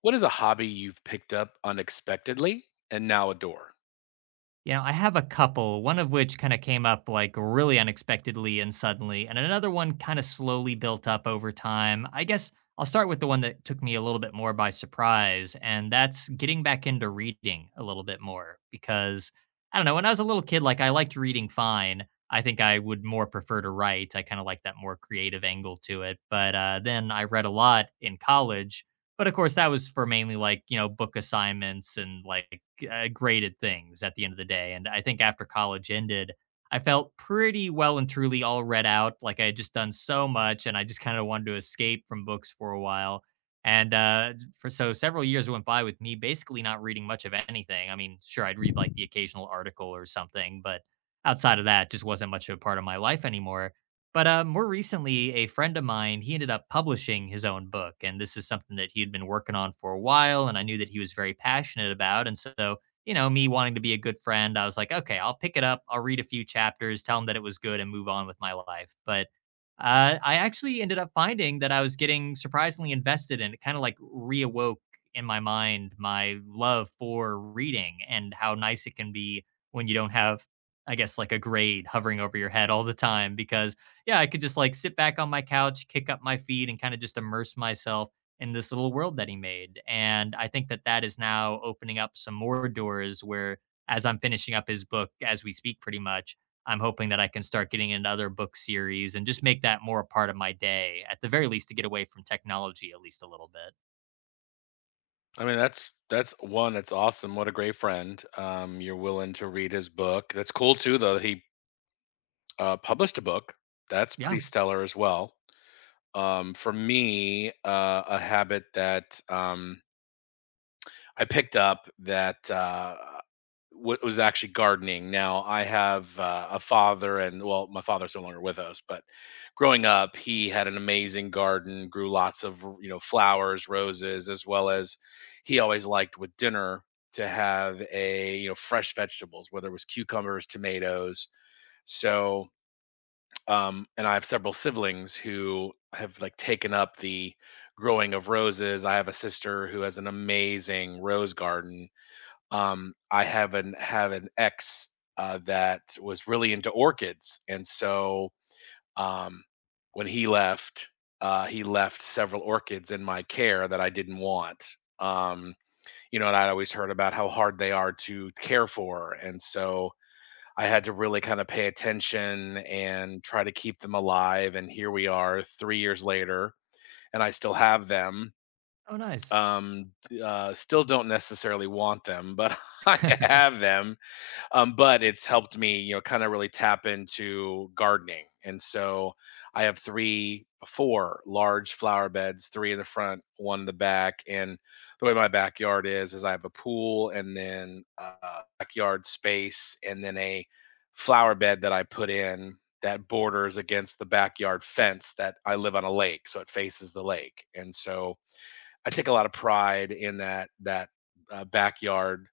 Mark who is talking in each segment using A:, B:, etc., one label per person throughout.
A: What is a hobby you've picked up unexpectedly and now adore?
B: You know, I have a couple, one of which kind of came up like really unexpectedly and suddenly, and another one kind of slowly built up over time. I guess I'll start with the one that took me a little bit more by surprise, and that's getting back into reading a little bit more because I don't know, when I was a little kid, like I liked reading fine. I think I would more prefer to write. I kind of like that more creative angle to it. But then I read a lot in college. But of course, that was for mainly like, you know, book assignments and like great at things at the end of the day. And I think after college ended, I felt pretty well and truly all read out. Like I had just done so much and I just kind of wanted to escape from books for a while. And for so several years went by with me basically not reading much of anything. I mean, sure, I'd read like the occasional article or something, but outside of that, just wasn't much of a part of my life anymore. But more recently, a friend of mine, he ended up publishing his own book. And this is something that he had been working on for a while. And I knew that he was very passionate about. And so you know, me wanting to be a good friend, I was like, okay, I'll pick it up. I'll read a few chapters, tell them that it was good, and move on with my life. But I actually ended up finding that I was getting surprisingly invested in it, kind of like reawoke in my mind my love for reading and how nice it can be when you don't have, I guess, like a grade hovering over your head all the time. Because, yeah, I could just like sit back on my couch, kick up my feet, and kind of just immerse myself in this little world that he made. And I think that that is now opening up some more doors where, as I'm finishing up his book as we speak, pretty much, I'm hoping that I can start getting into other book series and just make that more a part of my day, at the very least, to get away from technology at least a little bit.
A: I mean, that's one. That's awesome. What a great friend. You're willing to read his book. That's cool too, though. That He published a book. That's
B: Yeah.
A: pretty stellar as well. For me, a habit that I picked up that wa was actually gardening. Now I have a father, and well, my father's no longer with us, but growing up, he had an amazing garden, grew lots of, you know, flowers, roses, as well as he always liked with dinner to have a, you know, fresh vegetables, whether it was cucumbers, tomatoes. So, and I have several siblings who have like taken up the growing of roses. I have a sister who has an amazing rose garden. I have an ex that was really into orchids, and so, um, when he left several orchids in my care that I didn't want. Um, you know, and I'd always heard about how hard they are to care for, and so I had to really kind of pay attention and try to keep them alive. And here we are, 3 years later, and I still have them.
B: Oh, nice.
A: Um, Still don't necessarily want them, but I have them. But it's helped me, you know, kind of really tap into gardening. And so I have three, four large flower beds, three in the front, one in the back. And the way my backyard is I have a pool and then a backyard space and then a flower bed that I put in that borders against the backyard fence. That I live on a lake. So it faces the lake. And so I take a lot of pride in that backyard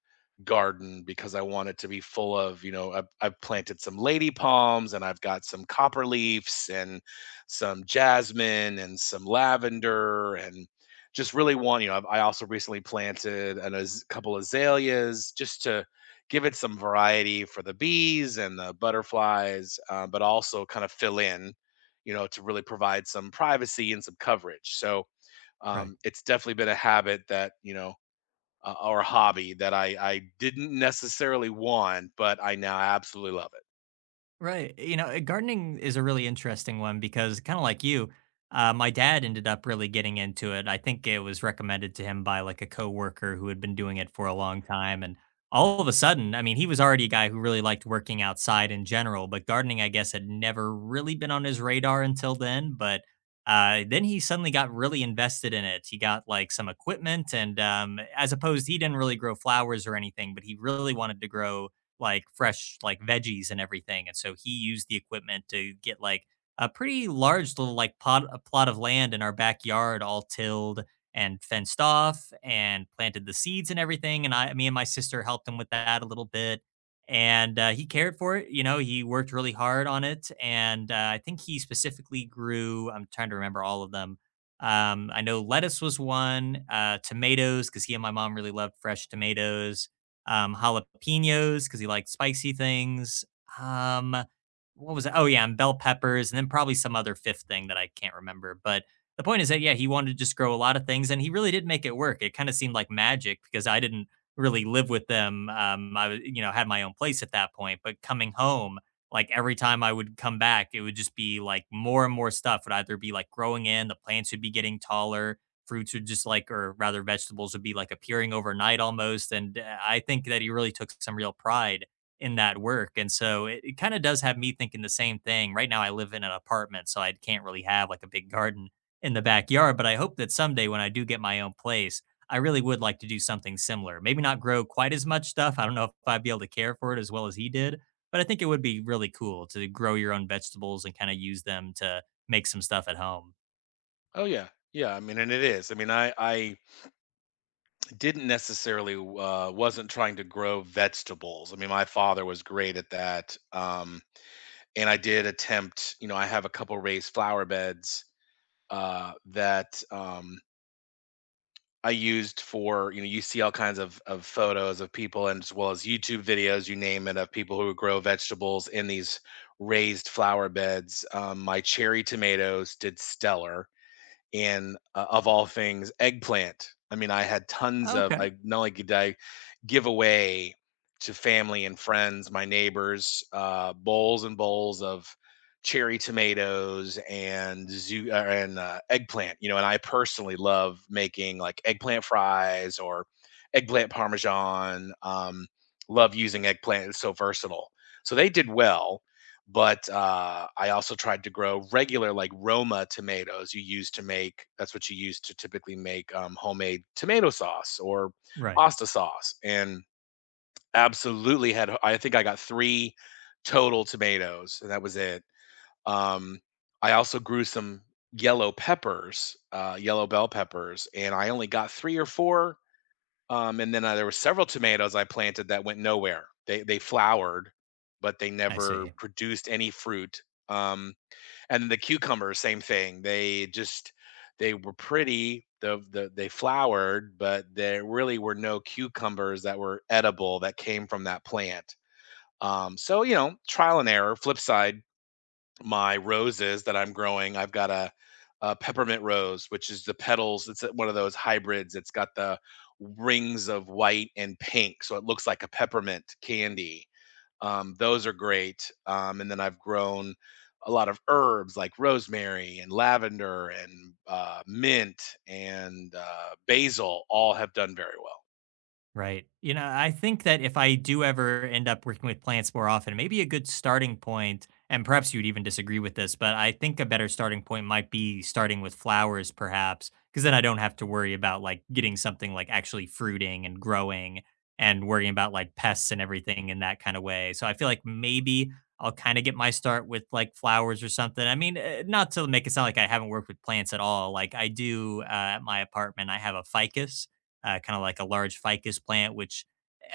A: garden, because I want it to be full of, you know, I've planted some lady palms, and I've got some copper leaves and some jasmine and some lavender. And just really want, you know, I also recently planted a couple azaleas just to give it some variety for the bees and the butterflies, but also kind of fill in, you know, to really provide some privacy and some coverage. So,
B: Right.
A: it's definitely been a habit that, you know, or a hobby that I didn't necessarily want, but I now absolutely love it.
B: Right. You know, gardening is a really interesting one because kind of like you, my dad ended up really getting into it. I think it was recommended to him by like a coworker who had been doing it for a long time. And all of a sudden, I mean, he was already a guy who really liked working outside in general, but gardening, I guess, had never really been on his radar until then. But then he suddenly got really invested in it. He got like some equipment, and as opposed, he didn't really grow flowers or anything, but he really wanted to grow like fresh like veggies and everything. And so he used the equipment to get like a pretty large little like pot a plot of land in our backyard all tilled and fenced off and planted the seeds and everything. And I me and my sister helped him with that a little bit. And he cared for it. You know, he worked really hard on it. And I think he specifically grew, I'm trying to remember all of them. I know lettuce was one, tomatoes, because he and my mom really loved fresh tomatoes, jalapenos because he liked spicy things. Um, what was it? Oh yeah, and bell peppers, and then probably some other fifth thing that I can't remember. But the point is that yeah, he wanted to just grow a lot of things, and he really did make it work. It kind of seemed like magic because I didn't really live with them. I was, you know, had my own place at that point, but coming home. Like every time I would come back, it would just be like more and more stuff would either be like growing in, the plants would be getting taller, fruits would just like, or rather vegetables, would be like appearing overnight almost. And I think that he really took some real pride in that work. And so it kind of does have me thinking the same thing right now. I live in an apartment so I can't really have like a big garden in the backyard, but I hope that someday when I do get my own place I really would like to do something similar. Maybe not grow quite as much stuff. I don't know if I'd be able to care for it as well as he did, but I think it would be really cool to grow your own vegetables and kind of use them to make some stuff at home.
A: Oh yeah, yeah. I mean, and it is. I mean, I didn't necessarily, wasn't trying to grow vegetables. I mean, my father was great at that, and I did attempt. You know, I have a couple raised flower beds that I used for, you know, you see all kinds of photos of people, and as well as YouTube videos, you name it, of people who grow vegetables in these raised flower beds. My cherry tomatoes did stellar, and of all things, eggplant. I mean, I had tons of.
B: Okay.
A: I not only did I give away to family and friends, my neighbors, bowls and bowls of cherry tomatoes and zoo and eggplant. You know, and I personally love making like eggplant fries or eggplant parmesan. Love using eggplant; it's so versatile. So they did well, but, I also tried to grow regular, like, Roma tomatoes you use to make, that's what you use to typically make, homemade tomato sauce or
B: Right.
A: pasta sauce, and absolutely had, I think I got 3 total tomatoes, and that was it. Um, I also grew some yellow peppers, yellow bell peppers, and I only got 3 or 4. And then, there were several tomatoes I planted that went nowhere. They flowered, but they
B: I
A: never
B: see.
A: produced any fruit. Um, and the cucumbers, same thing. They just, they were pretty. They flowered, but there really were no cucumbers that were edible that came from that plant. So you know, trial and error. Flip side, my roses that I'm growing, I've got a peppermint rose, which is the petals. It's one of those hybrids. It's got the rings of white and pink, so it looks like a peppermint candy. Those are great. And then I've grown a lot of herbs like rosemary and lavender and mint and basil. All have done very well.
B: Right. You know, I think that if I do ever end up working with plants more often, maybe a good starting point, and perhaps you'd even disagree with this, but I think a better starting point might be starting with flowers, perhaps, because then I don't have to worry about like getting something like actually fruiting and growing and worrying about like pests and everything in that kind of way. So I feel like maybe I'll kind of get my start with like flowers or something. I mean, not to make it sound like I haven't worked with plants at all. Like I do, at my apartment, I have a ficus, kind of like a large ficus plant, which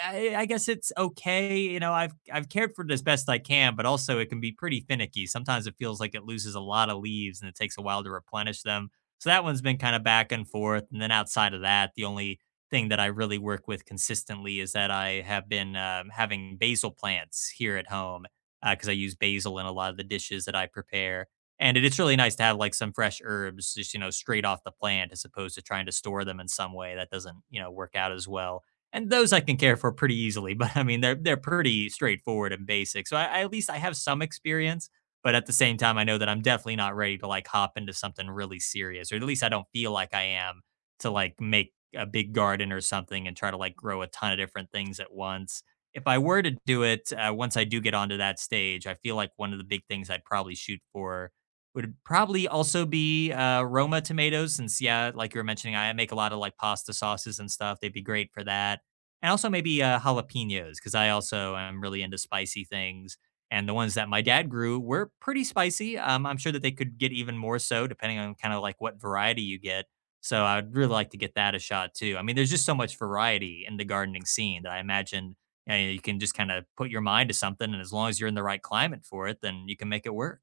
B: I guess it's okay. You know, I've cared for it as best I can, but also it can be pretty finicky. Sometimes it feels like it loses a lot of leaves and it takes a while to replenish them. So that one's been kind of back and forth. And then outside of that, the only thing that I really work with consistently is that I have been, having basil plants here at home because I use basil in a lot of the dishes that I prepare. And it's really nice to have, like, some fresh herbs just, you know, straight off the plant as opposed to trying to store them in some way that doesn't, you know, work out as well. And those I can care for pretty easily, but, I mean, they're pretty straightforward and basic. So I at least I have some experience, but at the same time, I know that I'm definitely not ready to, like, hop into something really serious, or at least I don't feel like I am to, like, make a big garden or something and try to, like, grow a ton of different things at once. If I were to do it, once I do get onto that stage, I feel like one of the big things I'd probably shoot for would probably also be, Roma tomatoes since, yeah, like you were mentioning, I make a lot of, like, pasta sauces and stuff, they'd be great for that. And also maybe, jalapenos, because I also am really into spicy things, and the ones that my dad grew were pretty spicy. I'm sure that they could get even more so depending on kinda, like, what variety you get, so I would really like to get that a shot too. I mean, there's just so much variety in the gardening scene that I imagine, you know, you can just kinda put your mind to something, and as long as you're in the right climate for it, then you can make it work.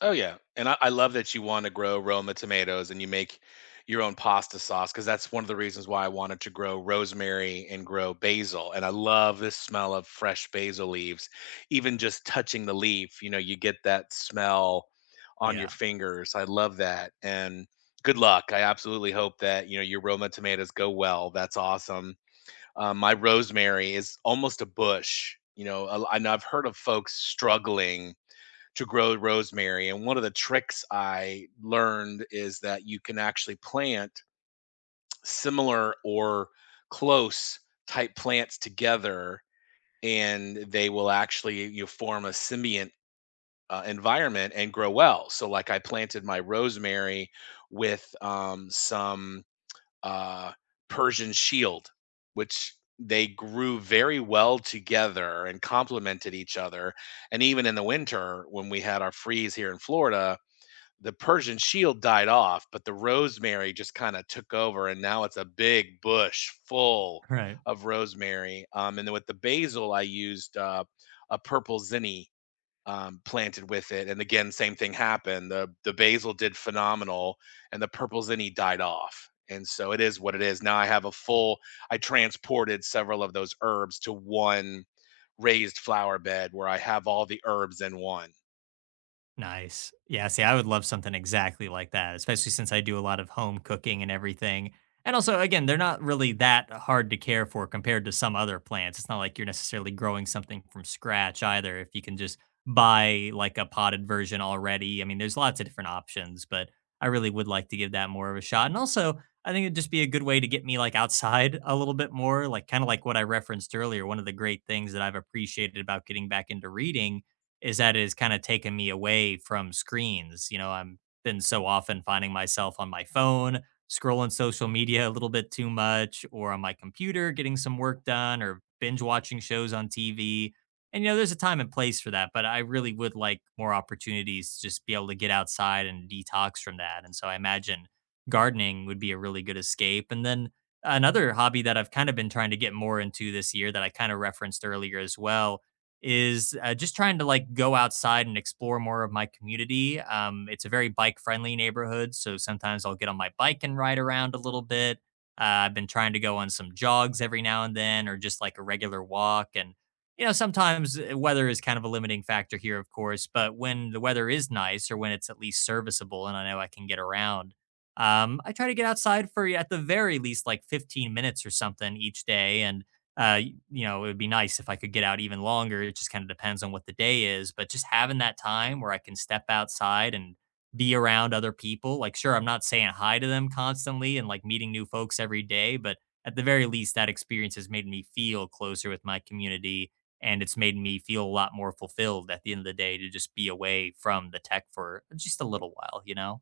A: Oh yeah, and I love that you want to grow Roma tomatoes and you make your own pasta sauce, because that's one of the reasons why I wanted to grow rosemary and grow basil. And I love the smell of fresh basil leaves, even just touching the leaf. You know, you get that smell on your
B: Yeah.
A: fingers. I love that. And good luck. I absolutely hope that, you know, your Roma tomatoes go well. That's awesome. My rosemary is almost a bush. You know, I know I've heard of folks struggling to grow rosemary. And one of the tricks I learned is that you can actually plant similar or close type plants together, and they will actually, you know, form a symbiont environment and grow well. So like I planted my rosemary with some uh, Persian shield, which they grew very well together and complemented each other. And even in the winter, when we had our freeze here in Florida, the Persian shield died off, but the rosemary just kind of took over, and now it's a big bush full
B: Right.
A: of rosemary. And then with the basil, I used a purple zinni, planted with it, and again, same thing happened. The basil did phenomenal, and the purple zinni died off. And so it is what it is. Now I have a full. I transported several of those herbs to one raised flower bed where I have all the herbs in one.
B: Nice. Yeah. See, I would love something exactly like that, especially since I do a lot of home cooking and everything. And also, again, they're not really that hard to care for compared to some other plants. It's not like you're necessarily growing something from scratch either. If you can just buy like a potted version already, I mean, there's lots of different options, but I really would like to give that more of a shot. And also, I think it'd just be a good way to get me like outside a little bit more, like kind of like what I referenced earlier. One of the great things that I've appreciated about getting back into reading is that it has kinda taken me away from screens. You know, I have been so often finding myself on my phone, scrolling social media a little bit too much, or on my computer getting some work done, or binge watching shows on TV, and, you know, there's a time and place for that, but I really would like more opportunities to just be able to get outside and detox from that, and so I imagine gardening would be a really good escape. And then another hobby that I've kinda been trying to get more into this year that I kinda referenced earlier as well is, just trying to like go outside and explore more of my community. It's a very bike friendly neighborhood, so sometimes I'll get on my bike and ride around a little bit. I've been trying to go on some jogs every now and then, or just like a regular walk. And you know, sometimes weather is kind of a limiting factor here, of course. But when the weather is nice, or when it's at least serviceable, and I know I can get around. I try to get outside for at the very least like 15 minutes or something each day, and uh, you know, it would be nice if I could get out even longer. It just kind of depends on what the day is, but just having that time where I can step outside and be around other people. Like, sure, I'm not saying hi to them constantly and like meeting new folks every day, but at the very least, that experience has made me feel closer with my community and it's made me feel a lot more fulfilled at the end of the day to just be away from the tech for just a little while, you know?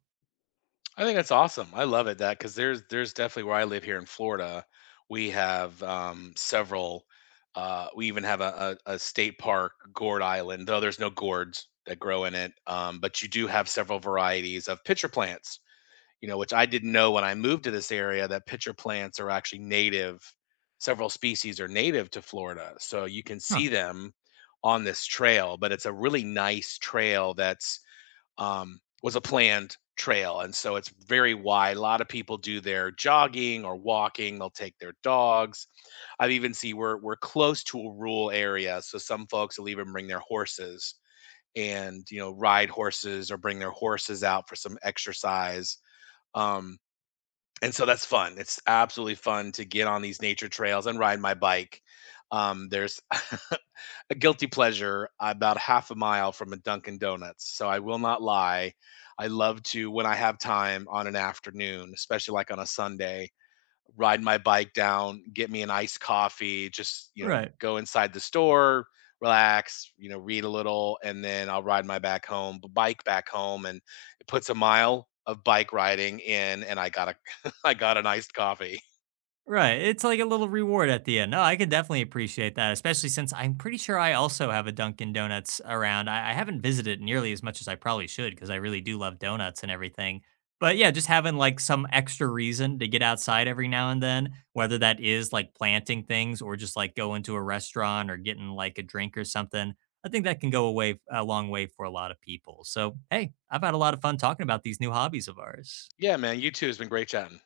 A: I think that's awesome. I love it. That Because there's definitely, where I live here in Florida, we have several. We even have a state park, Gourd Island, though there's no gourds that grow in it. But you do have several varieties of pitcher plants, you know, which I didn't know when I moved to this area, that pitcher plants are actually native. Several species are native to Florida, so you can
B: Huh.
A: see them on this trail. But it's a really nice trail that's, was a planned trail. And so it's very wide. A lot of people do their jogging or walking. They'll take their dogs. I've even see we're close to a rural area, so some folks will even bring their horses and, you know, ride horses or bring their horses out for some exercise. Um, and so that's fun. It's absolutely fun to get on these nature trails and ride my bike. There's a guilty pleasure about half a mile from a Dunkin' Donuts. So I will not lie. I love to, when I have time on an afternoon, especially like on a Sunday, ride my bike down, get me an iced coffee, just, you know,
B: Right.
A: go inside the store, relax, you know, read a little, and then I'll ride my back home, bike back home. And it puts a mile of bike riding in, and I got a, I got an iced coffee.
B: Right. It's like a little reward at the end. No, I can definitely appreciate that, especially since I'm pretty sure I also have a Dunkin' Donuts around. I haven't visited nearly as much as I probably should because I really do love donuts and everything. But yeah, just having like some extra reason to get outside every now and then, whether that is like planting things or just like going to a restaurant or getting like a drink or something, I think that can go away a long way for a lot of people. So, hey, I've had a lot of fun talking about these new hobbies of ours.
A: Yeah, man, you too. Has been great chatting.